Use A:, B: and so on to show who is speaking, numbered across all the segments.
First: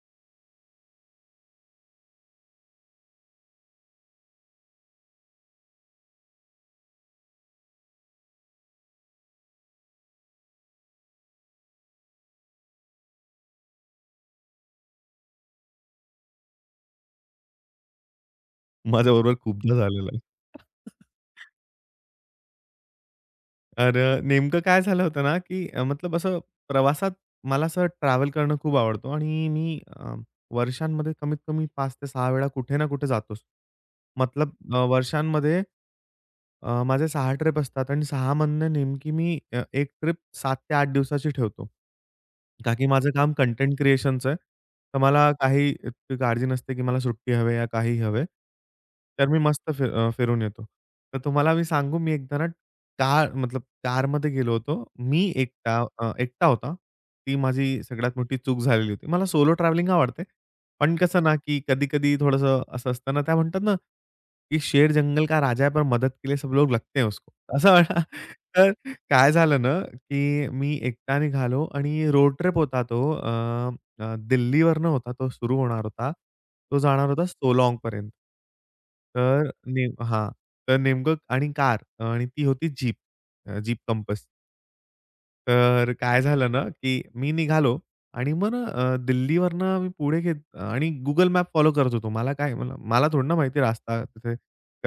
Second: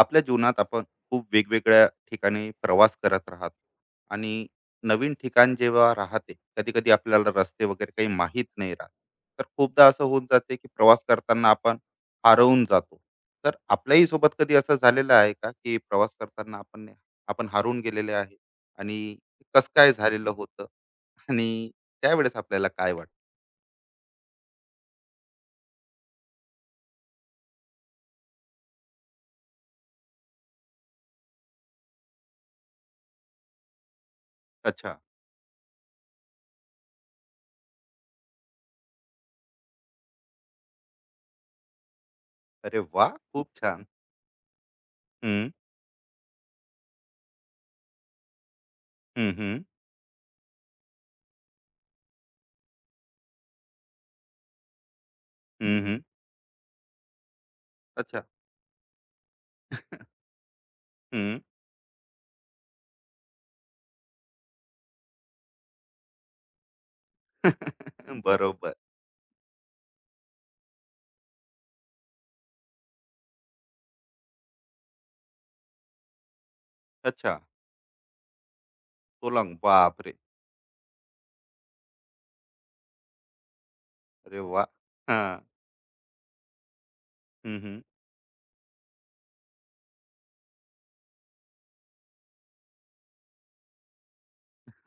A: आपल्या जीवनात आपण खूप वेगवेगळ्या ठिकाणी प्रवास करत राहतो आणि नवीन ठिकाण जेव्हा राहते कधी कधी आपल्याला रस्ते वगैरे काही माहीत नाही राहत. तर खूपदा असं होऊन जाते की प्रवास करताना आपण हरवून जातो. तर आपल्याही सोबत कधी असं झालेलं आहे का की प्रवास करताना आपण आपण हरवून गेलेले आहे आणि
B: माझ्याबरोबर
A: कस
B: खूपदा
A: काय
B: झालेलं आहे.
A: झालेलं होतं आणि त्यावेळेस आपल्याला काय वाटतं?
B: तर नेमकं काय झालं होतं ना, की अ, मतलब असं प्रवासात मला असं ट्रॅव्हल करणं खूप आवडतो आणि मी वर्षांमध्ये कमीत कमी 5 ते 6 वेळा कुठे ना कुठे जातोच.
A: अच्छा.
B: वर्षांमध्ये माझे 6 ट्रिप असतात आणि 6 मधनं नेमकी मी 1 ट्रिप 7 ते 8 दिवसाची ठेवतो. का
A: अरे
B: की
A: वा,
B: माझं काम
A: खूप
B: कंटेंट
A: छान.
B: क्रिएशनचं आहे. तर मला
A: हम्म.
B: काही इतकी काळजी नसते, की मला सुट्टी हवी या काही हवे. तर
A: हम्म
B: मी
A: हम्म.
B: मस्त फिरून येतो. तर तुम्हाला मी सांगू मी एकदा ना, का मतलब 4मध्ये गेलो होतो. मी
A: हम्म हम्म.
B: एकटा होता. ती माझी सगळ्यात
A: अच्छा.
B: मोठी चूक झालेली होती. मला सोलो ट्रॅव्हलिंग आवडते. पण कसं ना,
A: हम्म.
B: की कधी-कधी थोडंसं असं असतं ना, त्या म्हणतात ना, की "शेर जंगल का राजा है, पर मदद के लिए सब लोग लगते हैं उसको." असं म्हणा. तर
A: बरोबर.
B: काय झालं ना, की मी एकटा निघालो आणि रोड ट्रिप होता तो. अ, अ, दिल्लीवरनं होता तो सुरू होणार होता. तो जाणार होता
A: अच्छा.
B: सोलाँगपर्यंत. तर
A: सोलंग.
B: नेम
A: बापरे!
B: हां. तर नेमकं आणि कार आणि ती होती जीप. जीप कंपस,
A: अरे वाह! हां.
B: तर काय झालं ना, की मी
A: हं,
B: निघालो
A: हं.
B: आणि मग ना दिल्लीवरनं मी पुढे घेत आणि Google मॅप फॉलो करत होतो. मला काय मला मला थोडी ना माहिती रस्ता तिथे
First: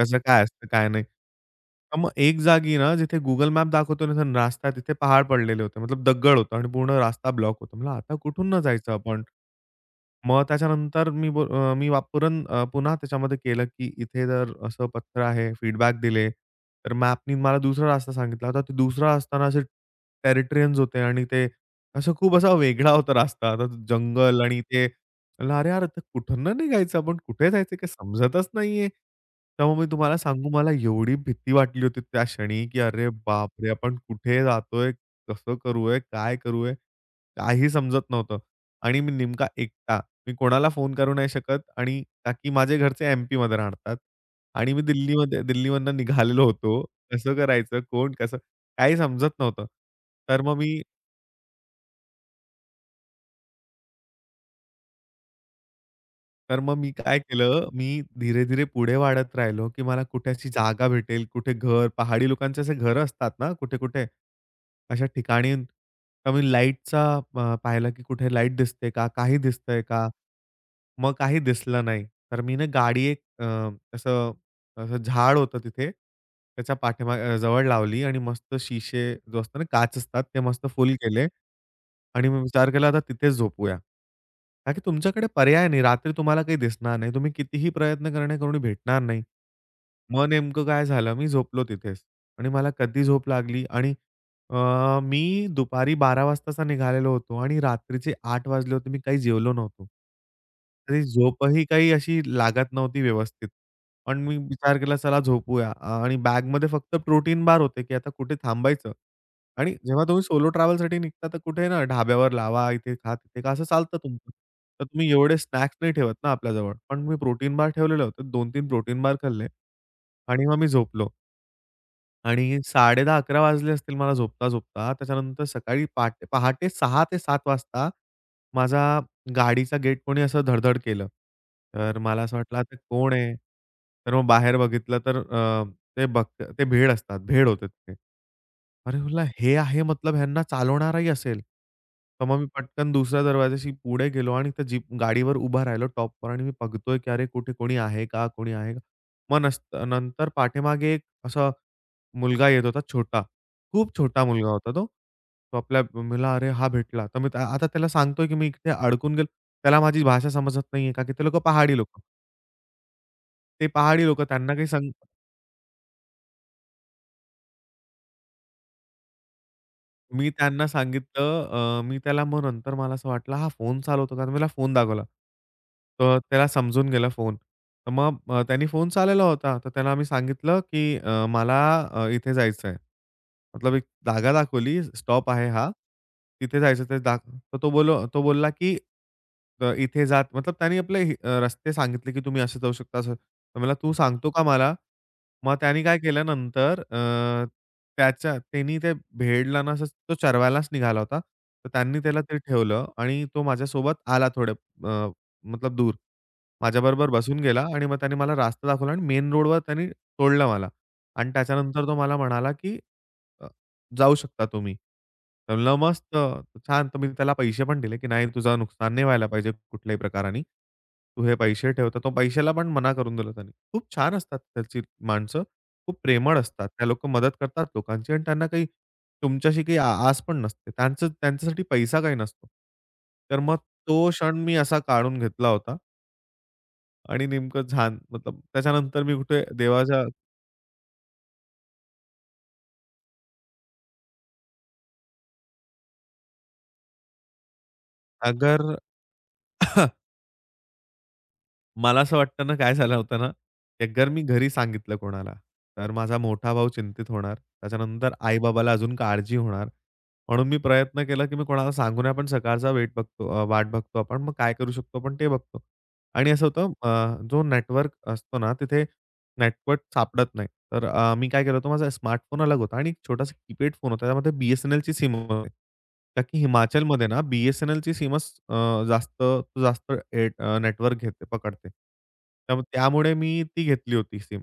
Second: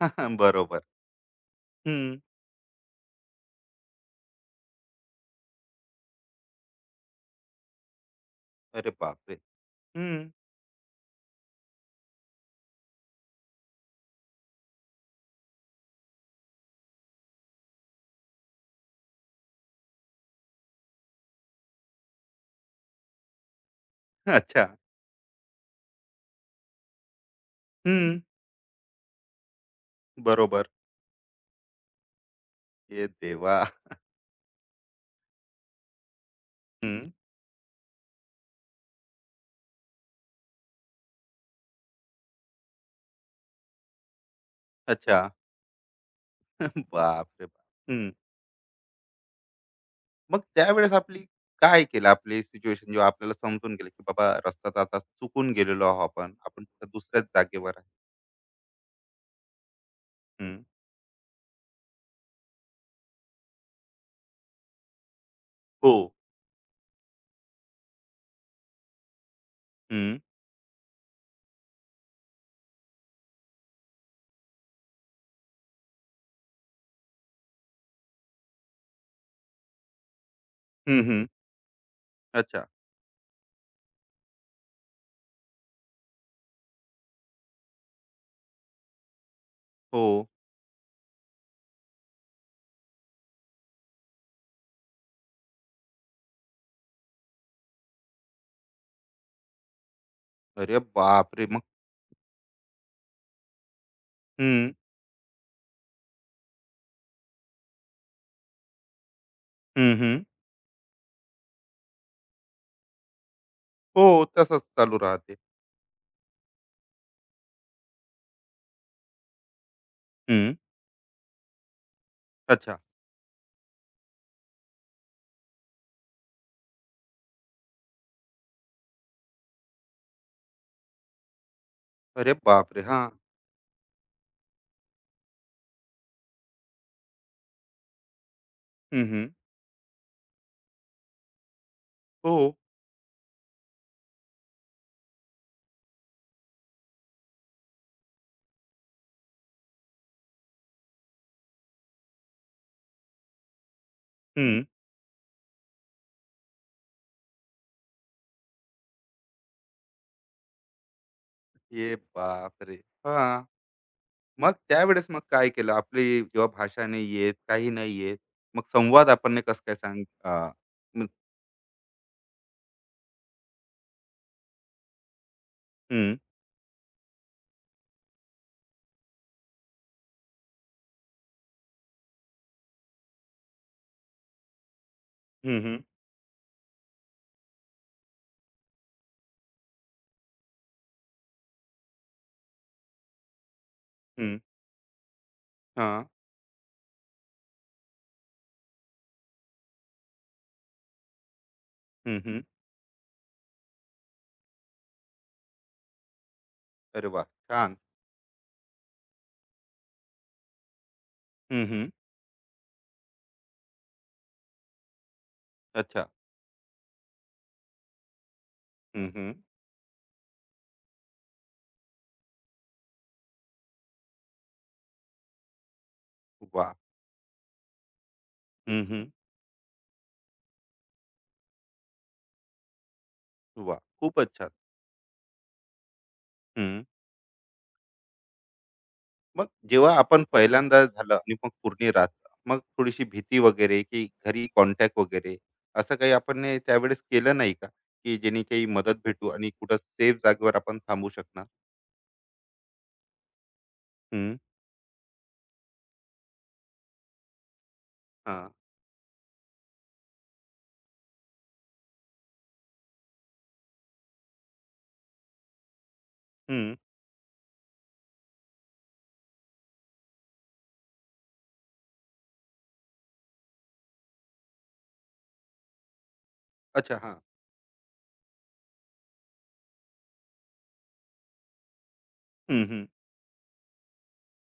B: कसं काय असतं,
A: बरोबर.
B: काय नाही. तर मग
A: हं.
B: एक जागी ना जिथे Google मॅप दाखवतो ना, रास्ता तिथे पहाड पडलेले होते. मतलब दगड होता आणि पूर्ण रास्ता ब्लॉक होता. म्हणलं आता कुठून ना
A: अरे
B: जायचं आपण?
A: बापरे! हं.
B: मग त्याच्यानंतर मी वापरून पुन्हा त्याच्यामध्ये केलं, की इथे जर असं पत्र आहे, फीडबॅक दिले, तर मॅपनी मला दुसरा रास्ता सांगितला होता. तो दुसरा असताना असे टेरिटरियन्स होते आणि ते असं खूप असा वेगळा होता रस्ता. आता तो जंगल आणि
A: अच्छा.
B: ते म्हणलं, "अरे यार, आता कुठनं निघायचं आपण? कुठे जायचं काही
A: हं.
B: समजतच नाहीये." त्यामुळे मी तुम्हाला सांगू,
A: बरोबर.
B: मला एवढी भीती वाटली होती त्या क्षणी, की
A: हे
B: "अरे
A: देवा!
B: बापरे! आपण कुठे जातोय? कसं करूये? काय करूये?"
A: हं.
B: काही समजत नव्हतं आणि मी नेमका एकटा. मी कोणाला फोन करू नाही शकत आणि ताकी की माझे घरचे एम-पीमध्ये राहतात आणि मी
A: अच्छा.
B: दिल्लीमधनं निघालेलो होतो. कसं
A: बापरे बाप!
B: करायचं?
A: हं.
B: कोण कसं? काही समजत नव्हतं.
A: मग
B: तर मग मी
A: त्यावेळेस आपली काय केलं? आपली सिच्युएशन जेव्हा आपल्याला समजून गेलं, की बाबा रस्ता आता चुकून गेलेलो आहोत आपण.
B: तर
A: आपण
B: मग
A: कुठे
B: मी काय
A: दुसऱ्याच
B: केलं,
A: जागेवर आहे.
B: मी धीरे-धीरे पुढे वाढत राहिलो, की मला कुठे अशी
A: हं.
B: जागा भेटेल, कुठे घर पहाडी लोकांचे असे घरं असतात ना कुठे-कुठे, अशा ठिकाणी
A: हो.
B: तर मी लाईटचा अ, की कुठे लाईट दिसते का? काही दिसतंय का?
A: हं.
B: मग काही दिसलं नाही. तर मी ना गाडी एक अ, असं असं झाड होतं तिथे. त्याच्या जवळ लावली आणि मस्त शिशे जो असतो ना काच असतात ते मस्त फुल
A: हं, हं.
B: केले. आणि मी
A: अच्छा.
B: विचार केला आता तिथेच झोपूया. का की तुमच्याकडे पर्याय नाही. रात्री तुम्हाला काही दिसणार नाही. तुम्ही कितीही प्रयत्न करणे करून भेटणार नाही.
A: हो.
B: मग नेमकं काय झालं, मी झोपलो तिथेच आणि मला कधी झोप लागली आणि अ, मी दुपारी 12 वाजताचा निघालेलो होतो आणि रात्रीचे 8 वाजले होते. मी काही जेवलो नव्हतो.
A: अरे
B: तरी
A: बापरे! मग
B: झोपही काही अशी लागत नव्हती व्यवस्थित. पण मी
A: हं.
B: विचार केला चला झोपूया आणि बॅगमध्ये फक्त प्रोटीन बार होते, की आता कुठे थांबायचं आणि
A: हं,
B: जेव्हा
A: हं.
B: तुम्ही सोलो ट्रॅव्हलसाठी निघता, तर कुठे ना ढाब्यावर लावा, इथे खा, तिथे खा असं चालतं
A: हो.
B: तुमचं.
A: तसंच
B: तर
A: चालू
B: तुम्ही
A: राहते.
B: एवढे स्नॅक्स नाही ठेवत ना आपल्याजवळ. पण मी प्रोटीन बार ठेवलेले होते. 2 तीन प्रोटीन बार खाल्ले आणि
A: हं.
B: मग मी झोपलो. आणि
A: अच्छा.
B: 10:30-11:00 वाजले असतील मला झोपता-झोपता. त्याच्यानंतर सकाळी पहाटे पहाटे 6 ते 7 वाजता माझा गाडीचा गेट कोणी असं धड-धड केलं. तर मला
A: अरे
B: असं वाटलं आता
A: बापरे! हां.
B: कोण आहे? तर मग बाहेर बघितलं तर अ, ते बघ ते भेड असतात. भेड होते ते. अरे
A: हं,
B: म्हटलं
A: हं.
B: हे आहे मतलब ह्यांना चालवणाराही असेल. तर
A: हो.
B: मग मी पटकन दुसऱ्या दरवाजाशी पुढे गेलो आणि त्या जीप गाडीवर उभा राहिलो टॉपवर आणि मी बघतोय की अरे कुठे कोणी आहे का? कोणी आहे का? मग नस नंतर पाठीमागे एक असं मुलगा येत होता छोटा. खूप छोटा मुलगा
A: हं.
B: होता तो. तो आपल्या मला अरे हा भेटला. तर मी त्या- आता त्याला सांगतोय, की मी इथे अडकून गेलो. त्याला माझी भाषा समजत नाहीये, का की ते लोकं पहाडी
A: ये
B: लोक
A: बापरे! हां.
B: ते पहाडी लोक
A: मग
B: त्यांना काही
A: त्यावेळेस मग काय केलं? आपली जेव्हा भाषा नाही येत, काही नाही येत, मग संवाद आपण कसं काय
B: मी त्यांना
A: मग
B: सांगितलं मी त्याला मग नंतर मला असं वाटलं हा फोन चालवतो का? तर मला फोन दाखवला.
A: हं.
B: तर त्याला समजून गेला फोन. तर मग त्यांनी फोन चालवला होता. तर त्याला आम्ही सांगितलं, की मला इथे जायचं आहे. मतलब एक जागा दाखवली, स्टॉप आहे
A: हं,
B: हा.
A: हं.
B: तिथे जायचं ते दाख तर तो बोलला, की इथे जात मतलब त्याने आपले रस्ते सांगितले, की तुम्ही असं जाऊ शकता असं. तर मला तू सांगतो
A: हं.
B: का मला? मग त्याने काय
A: हां.
B: केलं नंतर त्यांनी ते भेडला ना, असंच तो चरवायलाच निघाला होता. तर त्यांनी
A: हं,
B: त्याला ते
A: हं.
B: ठेवलं आणि तो माझ्यासोबत आला थोड़े, अ, मतलब दूर.
A: अरे
B: माझ्याबरोबर
A: वाह!
B: बसून गेला
A: छान.
B: आणि मग त्याने मला रास्ता दाखवला आणि मेन रोडवर त्याने सोडलं मला. आणि
A: हं,
B: त्याच्यानंतर
A: हं.
B: तो मला म्हणाला, की "अ, जाऊ शकता तुम्ही." तर म्हणलं,
A: अच्छा.
B: "मस्त, छान." तर मी त्याला पैसे पण दिले, की "नाही, तुझं नुकसान नाही
A: हं,
B: व्हायला
A: हं.
B: पाहिजे कुठल्याही प्रकाराने. तू हे पैसे ठेव." तर तो पैशाला पण मना करून दिला त्याने. खूप छान असतात त्याची माणसं. खूप प्रेमळ असतात.
A: वाह!
B: त्या लोकं मदत करतात लोकांची आणि त्यांना काही
A: हं, हं.
B: तुमच्याशी काही आस पण नसते. त्यांच्यासाठी पैसा काही नसतो. तर मग
A: वाह!
B: तो
A: खूपच
B: क्षण
A: छान.
B: मी असा काढून घेतला होता आणि नेमकं छान मतलब त्याच्यानंतर मी कुठे
A: मग जेव्हा
B: देवाच्या
A: आपण पहिल्यांदा झालं आणि मग पूर्ण रात, मग थोडीशी भीती वगैरे की घरी कॉन्टॅक्ट वगैरे असं काही आपण ने त्यावेळेस केलं नाही का की जेणे
B: अगर
A: काही मदत भेटू आणि कुठं सेफ जागेवर आपण थांबू शकणार?
B: मला असं वाटतं ना, काय झालं होतं ना, एकदा मी
A: हम्म.
B: घरी सांगितलं कोणाला, तर माझा मोठा भाऊ चिंतित होणार. त्याच्यानंतर
A: हा.
B: आई-बाबाला अजून काळजी होणार. म्हणून मी प्रयत्न केला, की मी कोणाला सांगू नये. आपण सकाळचा वाट बघतो आपण. मग काय करू शकतो आपण ते बघतो. आणि असं होतं
A: हम्म.
B: जो नेटवर्क असतो ना, तिथे नेटवर्क सापडत नाही. तर मी काय केलं होतं, माझा स्मार्टफोन अलग होता आणि एक छोटासा कीपॅड फोन होता. त्यामध्ये BSNLची सिम होती. का की
A: अच्छा
B: हिमाचलमध्ये
A: हा.
B: ना BSNLची जास्त जास्त नेटवर्क पकडते. तर
A: हम्म. हम्म.
B: त्यामुळे मी ती घेतली होती सिम.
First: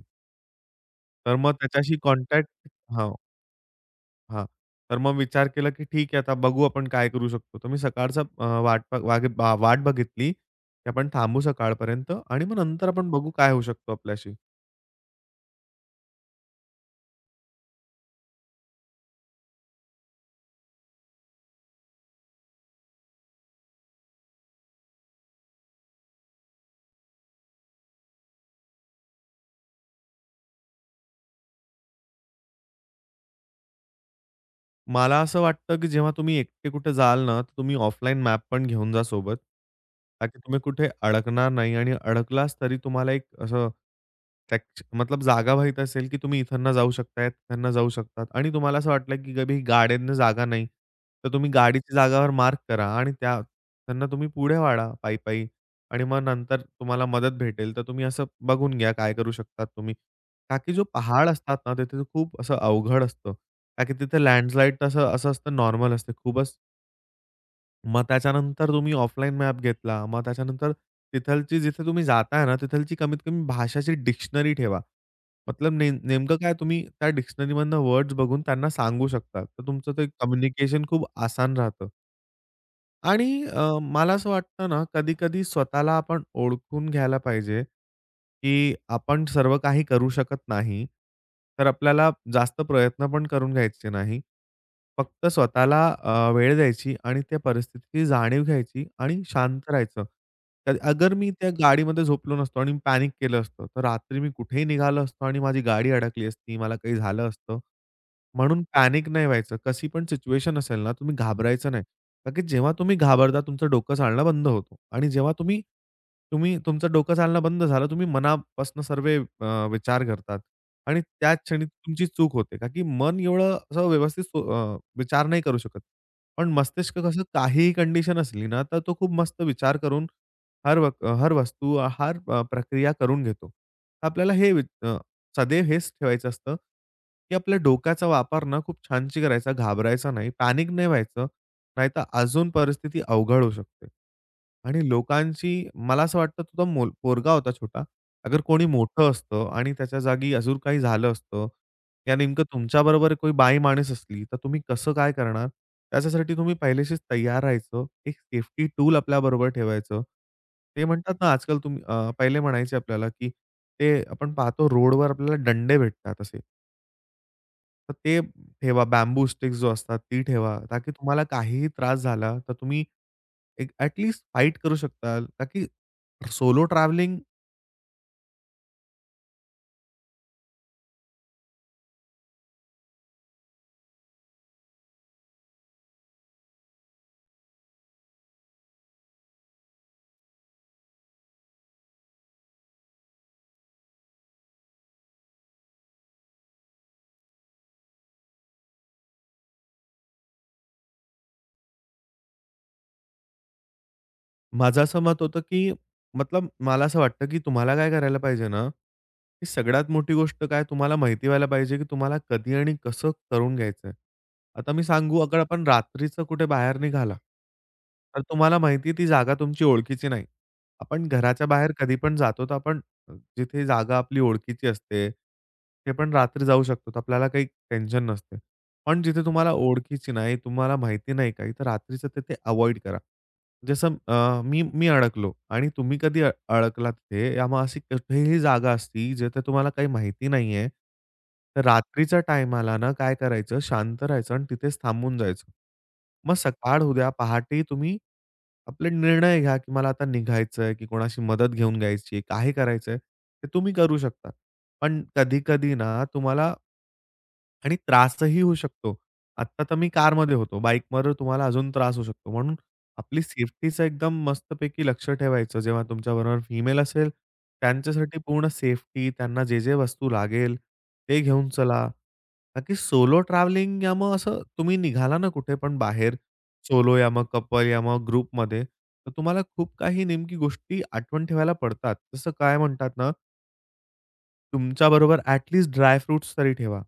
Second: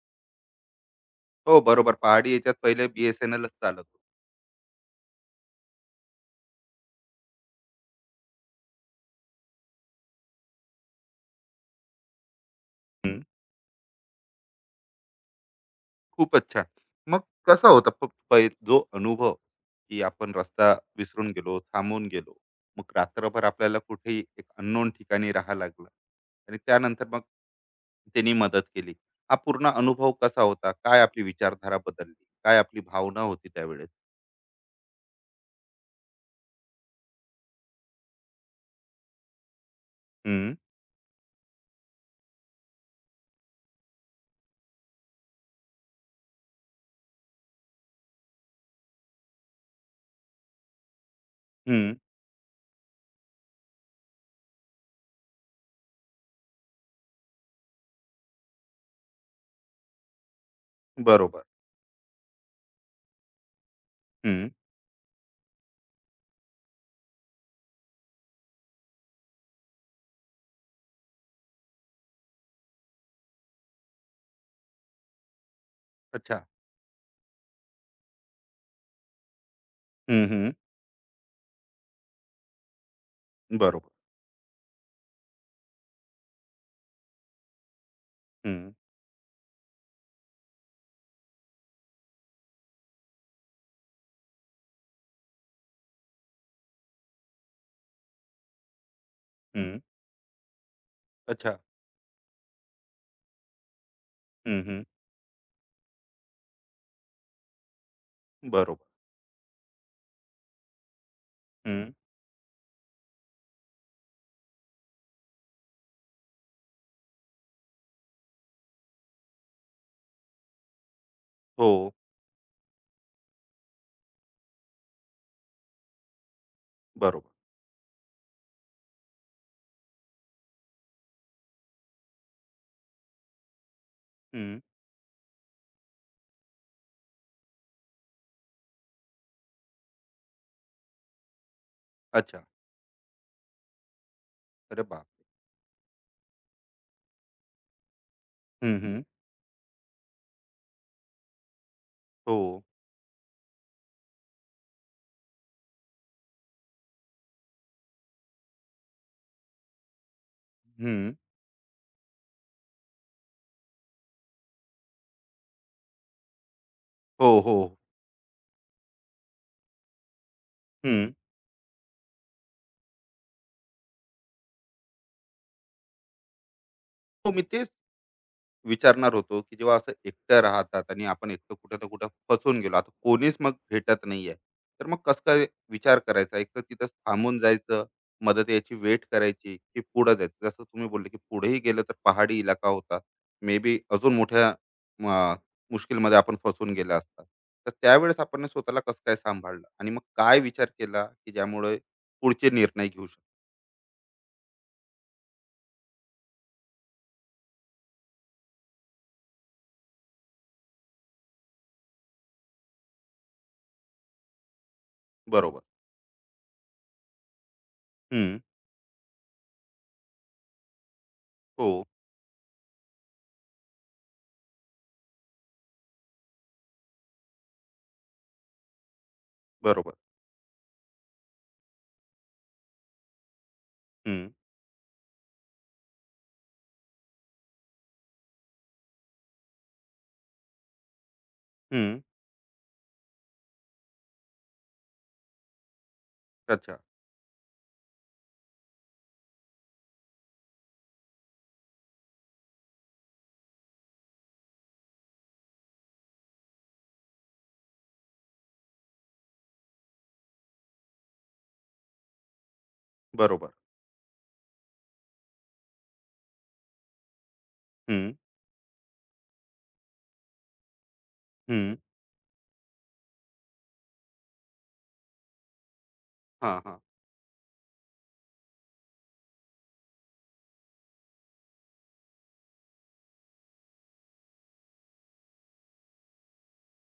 B: तर मग
A: हो, बरोबर.
B: त्याच्याशी
A: पहाडी याच्यात
B: कॉन्टॅक्ट
A: पहिले
B: हो,
A: BSNL चालत होतं.
B: हां. तर मग विचार केला, की ठीक आहे आता बघू आपण काय करू शकतो. तर मी सकाळचा अ, वाट वागे वाट बघितली, की आपण थांबू सकाळपर्यंत आणि मग नंतर आपण
A: हम्म,
B: बघू काय होऊ शकतो आपल्याशी.
A: खूपच छान. मग कसा होता जो अनुभव की आपण रस्ता विसरून गेलो, थांबून गेलो, मग रात्रभर आपल्याला कुठेही एक अननोन ठिकाणी राहा लागलं आणि त्यानंतर मग त्यांनी मदत केली. हा पूर्ण अनुभव कसा होता? काय आपली विचारधारा बदलली? काय आपली भावना होती त्यावेळेस?
B: मला असं वाटतं, की जेव्हा तुम्ही एकटे कुठे जाल ना, तर तुम्ही ऑफलाईन मॅप पण घेऊन जा सोबत. ताकी
A: हं,
B: तुम्ही कुठे अडकणार नाही आणि अडकलाच तरी तुम्हाला एक असं टॅक्च मतलब जागा माहीत असेल, की तुम्ही इथनं जाऊ शकताय, तिथनं जाऊ शकतात आणि तुम्हाला असं वाटलं, की कधी गाड्यांना जागा नाही, तर तुम्ही
A: हं.
B: गाडीच्या जागावर मार्क करा आणि त्यांना तुम्ही पुढे वाढा पायी-पायी आणि मग नंतर तुम्हाला मदत भेटेल, तर तुम्ही असं बघून घ्या काय करू शकतात तुम्ही. का की जो पहाड
A: बरोबर.
B: असतात ना, तिथे खूप असं अवघड असतं. का की तिथे
A: हं.
B: लँडस्लाईड तसं असं असतं नॉर्मल असते खूपच. मग त्याच्यानंतर तुम्ही ऑफलाईन मॅप घेतला. मग त्याच्यानंतर तिथलची जिथे तुम्ही जाताय ना, तिथलची कमीत कमी भाषाची डिक्शनरी ठेवा. मतलब नेमकं
A: अच्छा.
B: काय तुम्ही त्या डिक्शनरीमधनं वर्ड्स बघून त्यांना सांगू शकता. तर तुमचं ते
A: हं, हं.
B: कम्युनिकेशन खूप आसान राहतं. आणि
A: बरोबर.
B: मला असं वाटतं ना, कधी-कधी स्वतःला आपण ओळखून घ्यायला पाहिजे,
A: हं,
B: की आपण सर्व काही करू शकत नाही. तर आपल्याला जास्त प्रयत्न पण करून घ्यायचे नाही. फक्त स्वतःला वेळ द्यायची आणि त्या परिस्थितीची जाणीव घ्यायची आणि शांत
A: हं.
B: राहायचं. तर अगर मी त्या
A: अच्छा.
B: गाडीमध्ये झोपलो नसतो आणि पॅनिक केलं असतं, तर रात्री मी
A: हं,
B: कुठेही
A: हं.
B: निघालो असतो आणि माझी गाडी अडकली असती, मला काही झालं असतं. म्हणून
A: बरोबर.
B: पॅनिक नाही व्हायचं. कशी पण सिच्युएशन असेल ना, तुम्ही घाबरायचं नाही.
A: हं.
B: का की जेव्हा तुम्ही घाबरता, तुमचं डोकं चालणं बंद होतो आणि जेव्हा तुम्ही तुम्ही तुमचं डोकं चालणं बंद झालं, तुम्ही मनापासून सर्व विचार करतात आणि त्याच क्षणी
A: हो.
B: तुमची चूक होते. का की मन एवढं असं व्यवस्थित विचार नाही करू शकत. पण मस्तिष्क कसं
A: बरोबर.
B: काहीही कंडिशन असली ना, तर तो खूप मस्त विचार करून हर व हर वस्तू, हर प्रक्रिया करून घेतो. आपल्याला
A: हं.
B: सदैव हेच ठेवायचं असतं, की आपल्या डोक्याचा वापर ना खूप छानशी करायचा, घाबरायचा नाही, पॅनिक नाही व्हायचं. नाहीतर
A: अच्छा.
B: अजून परिस्थिती अवघड होऊ शकते.
A: अरे
B: आणि
A: बापरे!
B: लोकांची मला असं वाटतं तो तो मोल पोरगा होता छोटा. अगर कोणी
A: हं, हं.
B: मोठं असतं आणि त्याच्या जागी अजून काही झालं असतं, या
A: हो.
B: नेमकं तुमच्याबरोबर कोणी बाई माणूस असली, तर तुम्ही कसं काय करणार? त्याच्यासाठी तुम्ही पहिल्याशीच तयार राहायचं. एक सेफ्टी टूल आपल्याबरोबर ठेवायचं. ते
A: हं.
B: म्हणतात ना, आजकाल तुम्ही पहिले म्हणायचे आपल्याला, की ते आपण पाहतो रोडवर आपल्याला दंडे भेटतात असे.
A: हो, हो. हो.
B: तर ते ठेवा. बॅम्बू स्टिक्स जो असतात ती ठेवा. ताकी
A: हं.
B: तुम्हाला काहीही त्रास झाला, तर तुम्ही एक ॲट लीस्ट फाईट करू शकता. का की सोलो ट्रॅव्हलिंग
A: हो, मी तेच विचारणार होतो, की जेव्हा असं एकटं राहतात आणि आपण एकटं कुठं ना कुठं फसून गेलो. आता कोणीच मग भेटत नाहीये. तर मग कसं काय विचार करायचा? एक तर तिथं थांबून जायचं, मदत याची वेट करायची, की पुढं जायचं. जसं तुम्ही बोलले, की पुढेही गेलं तर पहाडी इलाका होता. मे बी अजून मोठ्या अ, मुश्किलमध्ये आपण फसून गेला असता. तर त्यावेळेस आपण स्वतःला कसं काय सांभाळलं आणि मग काय विचार केला, की ज्यामुळे पुढचे निर्णय घेऊ शकतो?
B: माझं असं मत होतं, की मला असं वाटतं, की तुम्हाला काय करायला पाहिजे ना, की सगळ्यात मोठी गोष्ट काय तुम्हाला माहिती व्हायला पाहिजे, की तुम्हाला कधी आणि कसं करून घ्यायचंय. आता मी सांगू, अगर
A: बरोबर.
B: आपण रात्रीचं कुठे बाहेर निघाला, तर
A: हं.
B: तुम्हाला माहिती ती जागा तुमची ओळखीची नाही. आपण घराच्या
A: हो.
B: बाहेर कधी पण जातो, तर आपण जिथे जागा आपली ओळखीची असते, ते पण रात्री जाऊ शकतो. तर आपल्याला काही टेन्शन नसते. पण जिथे तुम्हाला
A: बरोबर.
B: ओळखीची नाही, तुम्हाला माहिती नाही काही, तर रात्रीचं तिथे अव्हॉइड करा. जसं
A: हं.
B: अ, मी मी अडकलो आणि तुम्ही कधी अडकलात तिथे, आम्हा अशी कुठेही जागा असती, जिथे तुम्हाला काही माहिती नाहीये. तर
A: हं.
B: रात्रीच्या टायमाला ना काय करायचं, शांत राहायचं आणि तिथेच थांबून जायचं. मग
A: अच्छा.
B: सकाळ उद्या पहाटे तुम्ही आपले निर्णय घ्या, की मला आता निघायचंय, की कोणाशी मदत घेऊन घ्यायची, काय करायचंय, ते तुम्ही करू शकता. पण कधी-कधी ना तुम्हाला आणि त्रासही होऊ शकतो. आत्ता तर मी कारमध्ये होतो. बाईकवर तुम्हाला अजून त्रास होऊ शकतो. म्हणून आपली
A: बरोबर.
B: सेफ्टीचं एकदम मस्तपैकी लक्ष ठेवायचं. जेव्हा तुमच्याबरोबर फिमेल असेल, त्यांच्यासाठी पूर्ण सेफ्टी, त्यांना जे, जे वस्तू लागेल ते घेऊन
A: हं.
B: चला. का की सोलो ट्रॅव्हलिंग या मग असं तुम्ही निघाला ना कुठे पण बाहेर
A: हां, हां.
B: सोलो या मग कपल या मग ग्रुपमध्ये, तर तुम्हाला खूप काही नेमकी गोष्टी आठवण ठेवायला पडतात. जसं काय म्हणतात ना तुमच्याबरोबर ॲट लीस्ट ड्राय फ्रुट्स तरी ठेवा.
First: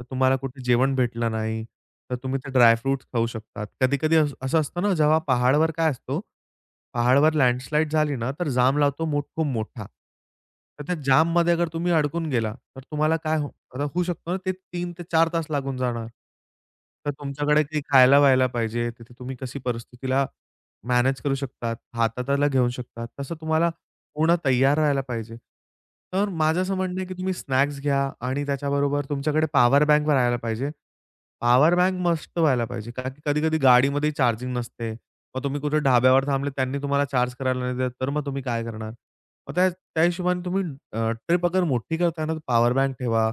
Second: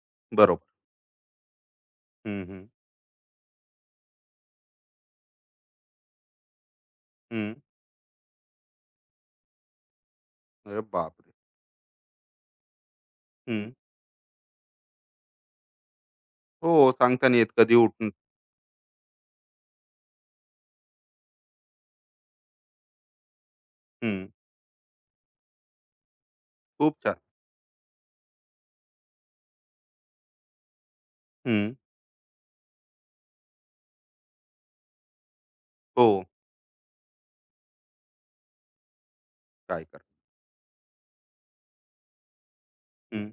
B: तर तुम्हाला कुठे
A: बरोबर.
B: जेवण भेटलं नाही, तर तुम्ही
A: हं,
B: ते
A: हं.
B: ड्राय खाऊ शकतात. कधी-कधी असं असतं ना, जेव्हा पहाडवर काय असतो, पहाडवर
A: हं.
B: लँडस्लाईड झाली ना, तर जाम लावतो खूप मोठा.
A: अरे
B: तर त्या
A: बापरे!
B: जाममध्ये अगर तुम्ही अडकून गेला, तर तुम्हाला काय हो
A: हं.
B: आता होऊ शकतं ना, ते 3 ते 4 तास लागून जाणार.
A: हो,
B: तर
A: सांगता नाही येत
B: तुमच्याकडे
A: कधी
B: काही
A: उठून
B: खायला व्हायला पाहिजे. तिथे तुम्ही कशी परिस्थितीला मॅनेज करू शकतात, हाताळायला घेऊ शकतात. तसं तुम्हाला
A: हं.
B: पूर्ण तयार राहायला पाहिजे. तर माझं असं
A: खूप
B: म्हणणं आहे, की
A: छान.
B: तुम्ही स्नॅक्स घ्या आणि त्याच्याबरोबर तुमच्याकडे पॉवर बँक राहायला पाहिजे.
A: हं.
B: पॉवर बँक मस्त व्हायला पाहिजे. कारण की कधी-कधी गाडीमध्ये चार्जिंग नसते. मग तुम्ही कुठे
A: हो,
B: ढाब्यावर थांबले, त्यांनी तुम्हाला चार्ज करायला नाही देत, तर मग तुम्ही काय करणार? मग त्या
A: काय कर
B: त्या हिशोबाने तुम्ही ट्रिप अगर मोठी करताय ना, तर पॉवर बँक
A: हं.
B: ठेवा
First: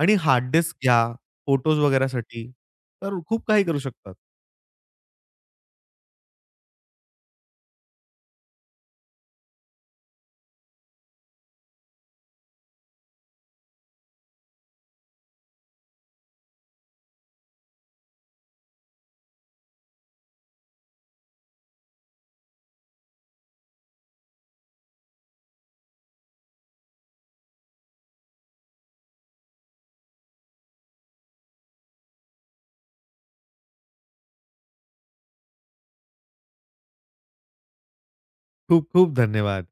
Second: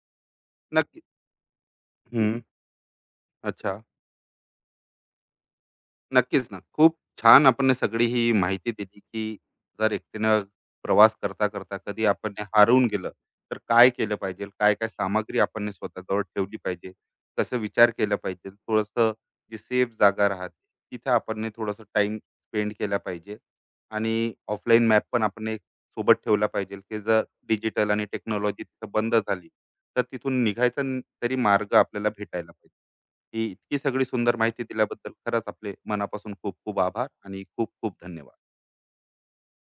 B: आणि हार्ड डिस्क घ्या
A: नक्की.
B: फोटोज
A: हं.
B: वगैरेसाठी. तर खूप काही करू
A: अच्छा.
B: शकतात.
A: नक्कीच ना. खूप छान आपण ने सगळी ही माहिती दिली, की जर एकटीनं प्रवास करता, करता कधी आपण ने हारून गेलं, तर काय केलं पाहिजे? काय-काय सामग्री आपण ने स्वतःजवळ ठेवली पाहिजे? कसं विचार केला पाहिजे? थोडंसं जी सेफ जागा राहते, तिथे आपण थोडासा टाईम स्पेंड केला पाहिजे. आणि ऑफलाईन मॅप पण आपण एक सोबत ठेवला पाहिजे, की जर डिजिटल आणि टेक्नॉलॉजी तिथं बंद झाली, तर तिथून तरी मार्ग आपल्याला भेटायला पाहिजे. ही इतकी सगळी सुंदर माहिती दिल्याबद्दल खरंच आपले मनापासून खूप खूप आभार आणि खूप खूप धन्यवाद.
B: खूप खूप धन्यवाद.